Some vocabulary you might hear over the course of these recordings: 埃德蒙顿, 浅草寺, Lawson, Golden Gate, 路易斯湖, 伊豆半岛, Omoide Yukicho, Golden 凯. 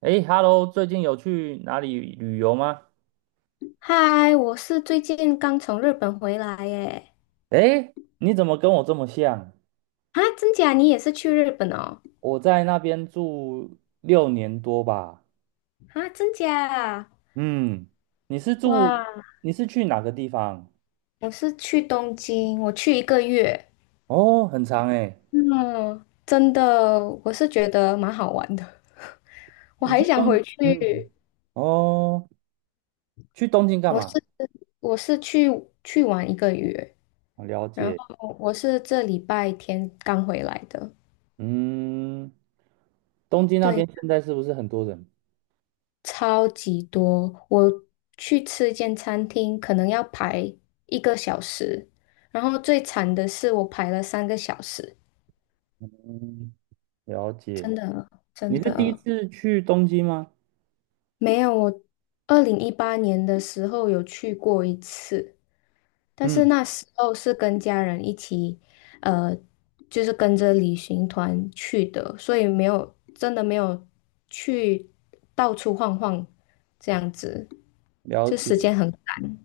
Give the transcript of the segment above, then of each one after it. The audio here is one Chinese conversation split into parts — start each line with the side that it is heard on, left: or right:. right: 诶 hello 最近有去哪里旅游吗？
left: 嗨，我是最近刚从日本回来耶。
right: 诶，你怎么跟我这么像？
left: 啊，真假？你也是去日本哦？
right: 我在那边住6年多吧。
left: 啊，真假？
right: 嗯，你是住，
left: 哇，
right: 你是去哪个地方？
left: 我是去东京，我去一个月。
right: 哦，很长诶。
left: 嗯，真的，我是觉得蛮好玩的。我
right: 你
left: 还
right: 去
left: 想
right: 东，
left: 回
right: 嗯，
left: 去。
right: 哦，去东京干
left: 我是
right: 嘛？
left: 我是去玩一个月，
right: 我了
left: 然
right: 解。
left: 后我是这礼拜天刚回来的。
right: 嗯，东京那边
left: 对，
right: 现在是不是很多人？
left: 超级多。我去吃一间餐厅，可能要排1个小时，然后最惨的是我排了3个小时。
right: 嗯，了
left: 真
right: 解。
left: 的，
right: 你
left: 真
right: 是第一
left: 的，
right: 次去东京吗？
left: 没有。我2018年的时候有去过一次，但是
right: 嗯，
left: 那时候是跟家人一起。呃，就是跟着旅行团去的，所以没有真的没有去到处晃晃这样子，
right: 了
left: 就
right: 解。
left: 时间很赶。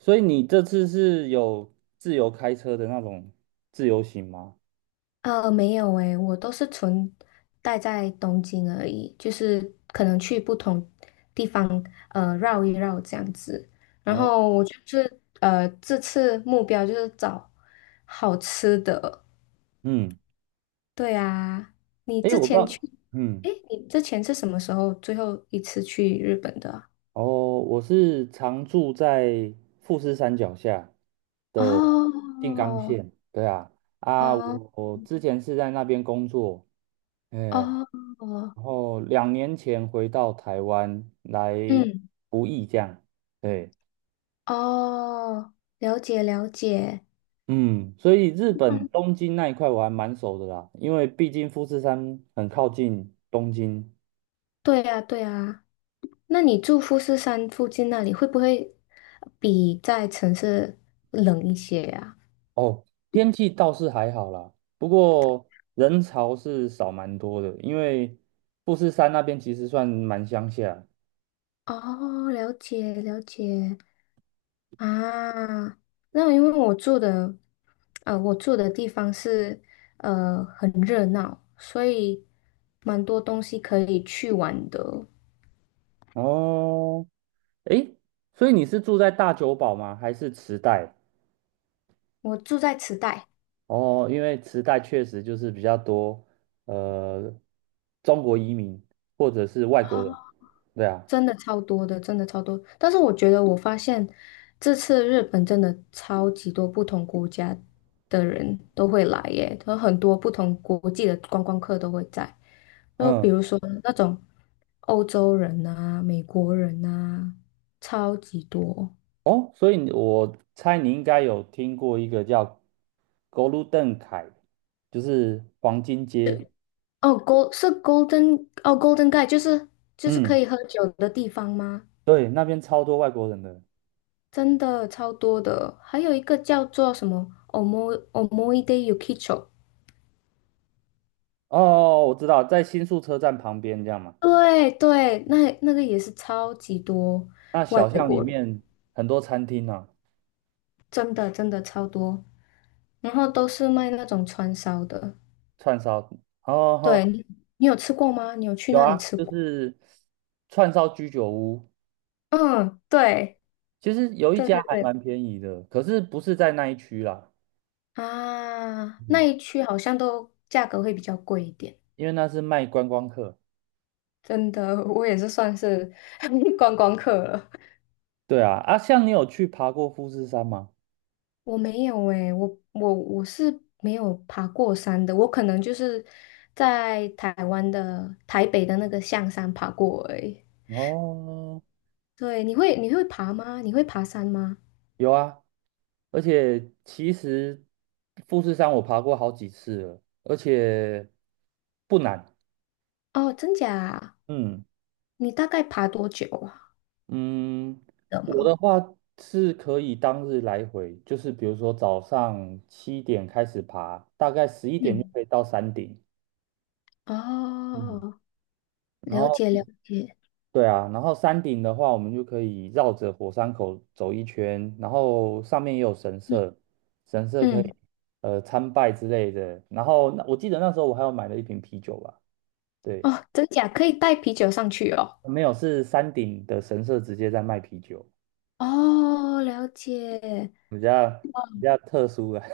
right: 所以你这次是有自由开车的那种自由行吗？
left: 没有诶，我都是纯待在东京而已，就是可能去不同地方绕一绕这样子。然
right: 哦，
left: 后我就是这次目标就是找好吃的。
right: 嗯，
left: 对啊，你
right: 诶，
left: 之
right: 我不知
left: 前去，
right: 道，嗯，
left: 诶，你之前是什么时候最后一次去日本的啊？
right: 哦，我是常住在富士山脚下
left: 哦
right: 的静冈县，对啊，啊，
left: 哦
right: 我之前是在那边工作，嗯，
left: 哦。
right: 然后2年前回到台湾来
left: 嗯。
right: 服役这样，对。
left: 哦，了解了解。
right: 嗯，所以日本东京那一块我还蛮熟的啦，因为毕竟富士山很靠近东京，
left: 对呀，对呀。那你住富士山附近那里，会不会比在城市冷一些呀、
right: 哦，天气倒是还好啦，不过人潮是少蛮多的，因为富士山那边其实算蛮乡下。
left: 哦，了解了解啊。那因为我住的，我住的地方是很热闹，所以蛮多东西可以去玩的。
right: 哦，诶，所以你是住在大久保吗？还是池袋？
left: 我住在池袋。
right: 哦，因为池袋确实就是比较多，呃，中国移民或者是外国人。
left: 哦，
right: 对啊，
left: 真的超多的，真的超多。但是我觉得，我发现这次日本真的超级多不同国家的人都会来耶，有很多不同国际的观光客都会在。就比
right: 嗯，
left: 如说那种欧洲人啊、美国人啊，超级多。
right: 哦，所以我猜你应该有听过一个叫 Golden 凯，就是黄金街。
left: 哦，Gold 是 Golden 哦，Golden g a t e 就是可
right: 嗯。
left: 以喝酒的地方吗？
right: 对，那边超多外国人的。
left: 真的超多的。还有一个叫做什么 Omo Omoide Yukicho。
right: 哦，哦哦我知道，在新宿车站旁边这样嘛。
left: 对对，那个也是超级多
right: 那
left: 外
right: 小巷里
left: 国人，
right: 面很多餐厅啊，
left: 真的真的超多，然后都是卖那种串烧的。
right: 串烧。哦，哦
left: 对，
right: 哦
left: 你有吃过吗？你有去
right: 有
left: 那里
right: 啊，
left: 吃
right: 就
left: 过？
right: 是串烧居酒屋。
left: 嗯，对
right: 其实有一
left: 对
right: 家
left: 对，
right: 还
left: 对
right: 蛮便宜的，可是不是在那一区啦。
left: 啊，那
right: 嗯，
left: 一区好像都价格会比较贵一点。
right: 因为那是卖观光客。
left: 真的，我也是算是 观光客了。
right: 对啊，啊，像你有去爬过富士山吗？
left: 我没有诶、我是没有爬过山的，我可能就是在台湾的台北的那个象山爬过而已。
right: 哦，
left: 对，你会爬吗？你会爬山吗？
right: 有啊。而且其实富士山我爬过好几次了，而且不难。
left: 哦，真假啊。
right: 嗯
left: 你大概爬多久啊？
right: 嗯，
left: 的
right: 我
left: 吗？
right: 的话是可以当日来回，就是比如说早上7点开始爬，大概11点就
left: 嗯。
right: 可以到山顶。嗯，
left: 哦，
right: 然
left: 了
right: 后
left: 解了解。
right: 对啊，然后山顶的话，我们就可以绕着火山口走一圈，然后上面也有神
left: 嗯
right: 社，神社可
left: 嗯。
right: 以参拜之类的。然后那我记得那时候我还有买了一瓶啤酒吧，对，
left: 哦，真假可以带啤酒上去哦。
right: 没有是山顶的神社直接在卖啤酒，
left: 哦，了解。
right: 比较特殊啊。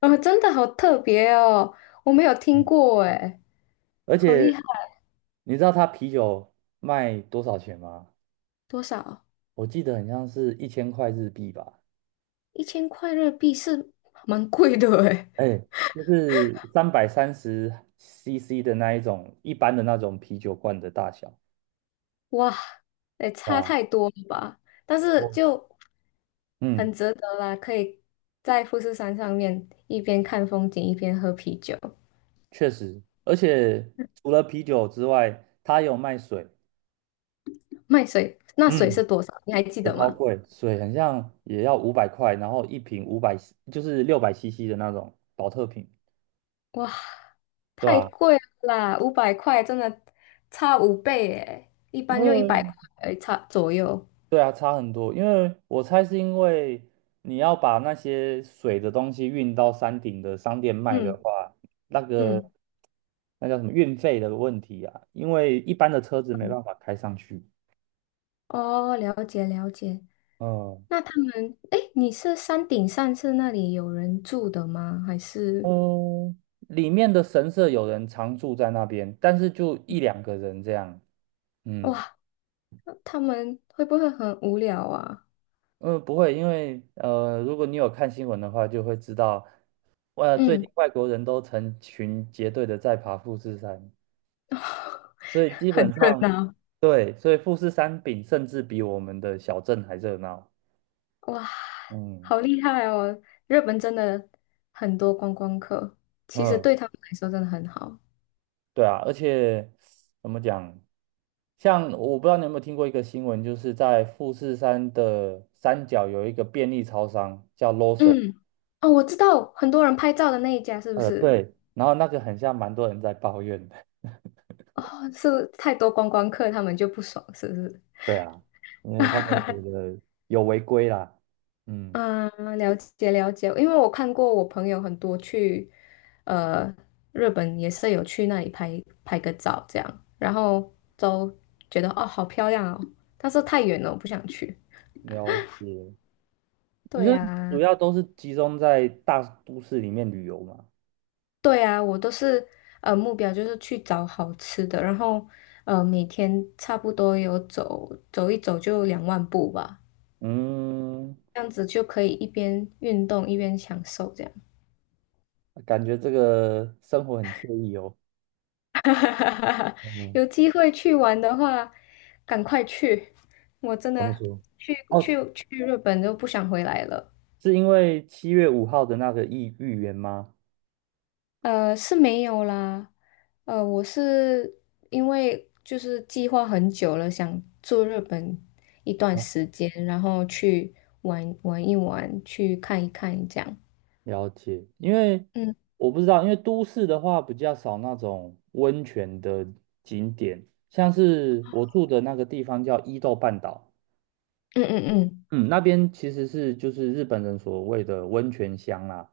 left: 哦，真的好特别哦，我没有听 过诶，
right: 而
left: 好厉
right: 且
left: 害。
right: 你知道他啤酒卖多少钱吗？
left: 多少？
right: 我记得很像是1000块日币吧。
left: 1000块日币是蛮贵的诶。
right: 哎，就是330 CC 的那一种一般的那种啤酒罐的大小。
left: 哇，也差
right: 啊，
left: 太多了吧？但是
right: 哦，
left: 就很
right: 嗯，
left: 值得啦，可以在富士山上面一边看风景一边喝啤酒。
right: 确实，而且除了啤酒之外，它有卖水，
left: 卖水，那水
right: 嗯，
left: 是多少？你还记
right: 水
left: 得
right: 超
left: 吗？
right: 贵，水很像也要500块，然后一瓶五百，就是600 CC 的那种保特瓶，
left: 哇，
right: 对
left: 太
right: 吧？
left: 贵了啦，500块真的差5倍耶，一
right: 因
left: 般就一百
right: 为
left: 块而已差左右。
right: 对啊，差很多，因为我猜是因为你要把那些水的东西运到山顶的商店卖的
left: 嗯
right: 话，那个
left: 嗯
right: 那叫什么运费的问题啊，因为一般的车子没
left: 嗯。
right: 办法开上去。
left: 哦，了解了解。
right: 嗯，
left: 那他们，诶，你是山顶上是那里有人住的吗？还是？
right: 哦，里面的神社有人常住在那边，但是就一两个人这样。嗯
left: 哇？他们会不会很无聊啊？
right: 嗯，不会，因为如果你有看新闻的话，就会知道，最
left: 嗯。
right: 近外国人都成群结队的在爬富士山。所以 基
left: 很
right: 本
left: 热
right: 上
left: 闹，
right: 对，所以富士山顶甚至比我们的小镇还热闹。
left: 哇，
right: 嗯
left: 好厉害哦！日本真的很多观光客，其实
right: 嗯，
left: 对他们来说真的很好。
right: 对啊，而且怎么讲，像我不知道你有没有听过一个新闻，就是在富士山的山脚有一个便利超商叫 Lawson，
left: 嗯。哦，我知道很多人拍照的那一家是不是？
right: 对，然后那个很像蛮多人在抱怨的。
left: 哦，是太多观光客，他们就不爽，是不是？
right: 对啊，因为他们觉得有违规啦。嗯，
left: 嗯，了解了解，因为我看过我朋友很多去，呃，日本也是有去那里拍拍个照这样，然后都觉得哦好漂亮哦，但是太远了，我不想去。
right: 了解。你
left: 对
right: 说主
left: 呀，
right: 要都是集中在大都市里面旅游嘛？
left: 对呀，我都是目标就是去找好吃的，然后每天差不多有走走一走就2万步吧，
right: 嗯，
left: 这样子就可以一边运动一边享受这样。
right: 感觉这个生活很惬意哦。
left: 哈哈哈哈哈！
right: 嗯，
left: 有机会去玩的话，赶快去！我真
right: 怎么
left: 的
right: 说？
left: 去去
right: 哦，
left: 去日本就不想回来了。
right: 是因为7月5号的那个意预言吗？
left: 是没有啦。我是因为就是计划很久了，想住日本一段
right: 哦
left: 时间，然后去玩玩一玩，去看一看这样。
right: 了解，因为
left: 嗯
right: 我不知道，因为都市的话比较少那种温泉的景点，像是我住的那个地方叫伊豆半岛，
left: 嗯嗯
right: 嗯，那边其实就是日本人所谓的温泉乡啦、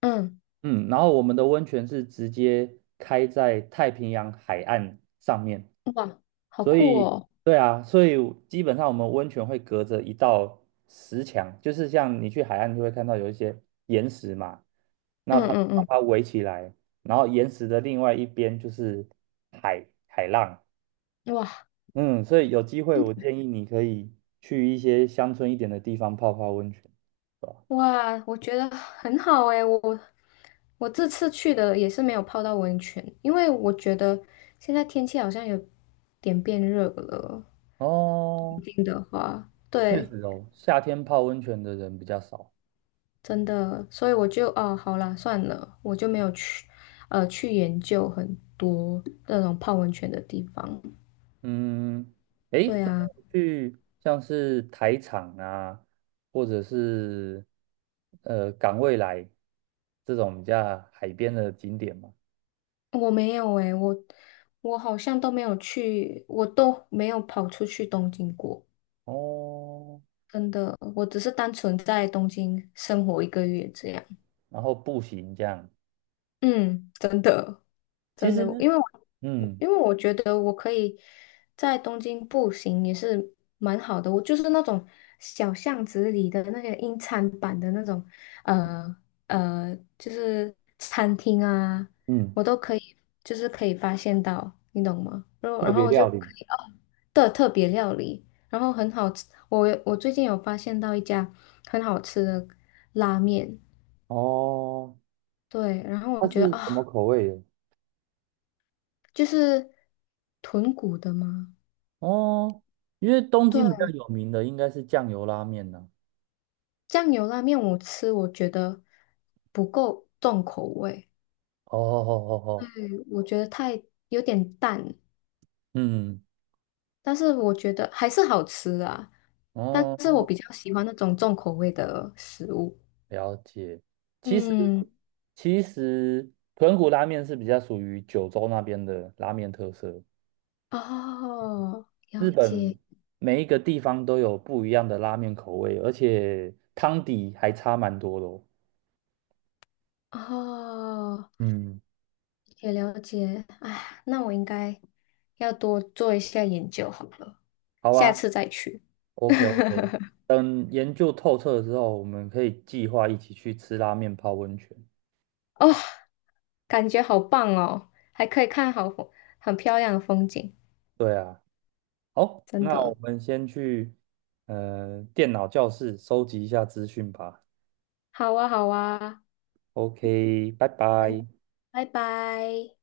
left: 嗯
right: 嗯，然后我们的温泉是直接开在太平洋海岸上面，
left: 嗯。哇，好
right: 所
left: 酷
right: 以
left: 哦！
right: 对啊，所以基本上我们温泉会隔着一道石墙，就是像你去海岸就会看到有一些岩石嘛，那它就
left: 嗯
right: 把
left: 嗯
right: 它围起来，然后岩石的另外一边就是海浪，
left: 嗯。哇。
right: 嗯，所以有机会我建议你可以去一些乡村一点的地方泡泡温泉，对吧？
left: 哇，我觉得很好诶，我这次去的也是没有泡到温泉，因为我觉得现在天气好像有点变热了
right: 哦。
left: 啊。
right: 确
left: 对，
right: 实哦，夏天泡温泉的人比较少。
left: 真的，所以我就哦，好啦，算了，我就没有去去研究很多那种泡温泉的地方。
right: 嗯，诶，
left: 对
right: 所以
left: 啊，
right: 我去像是台场啊，或者是港未来这种比较海边的景点嘛。
left: 我没有诶，我好像都没有去，我都没有跑出去东京过，
right: 哦，
left: 真的，我只是单纯在东京生活一个月这样。
right: 然后步行这样，
left: 嗯，真的，
right: 其
left: 真的，
right: 实
left: 因为我
right: 嗯
left: 因为我觉得我可以在东京步行也是蛮好的，我就是那种小巷子里的那些英餐版的那种，呃就是餐厅啊，
right: 嗯，
left: 我都可以，就是可以发现到，你懂吗？然后
right: 特
left: 然后
right: 别
left: 我就
right: 料理
left: 可以哦的特别料理，然后很好吃，我最近有发现到一家很好吃的拉面，
right: 哦，
left: 对，然后
right: 它
left: 我觉得
right: 是什么
left: 啊。
right: 口味的？
left: 就是豚骨的吗？
right: 哦，因为东京比较
left: 对，
right: 有名的应该是酱油拉面呢、
left: 酱油拉面我吃，我觉得不够重口味，
right: 哦哦哦哦，哦
left: 我觉得太有点淡，
right: 嗯，
left: 但是我觉得还是好吃啊。但是
right: 哦。
left: 我比较喜欢那种重口味的食物。
right: 了解。其实，
left: 嗯。
right: 其实豚骨拉面是比较属于九州那边的拉面特色。
left: 哦，
right: 日
left: 了
right: 本
left: 解。
right: 每一个地方都有不一样的拉面口味，而且汤底还差蛮多的哦。
left: 哦，
right: 嗯，
left: 也了解。哎，那我应该要多做一下研究好了，
right: 好
left: 下
right: 啊
left: 次再去。
right: ，OK OK，等研究透彻之后，我们可以计划一起去吃拉面泡温泉。
left: 哦。感觉好棒哦，还可以看好风，很漂亮的风景，
right: 对啊，好，
left: 真
right: 那我
left: 的。
right: 们先去电脑教室收集一下资讯吧。
left: 好啊，好啊，
right: OK，拜拜。
left: 嗯，拜拜。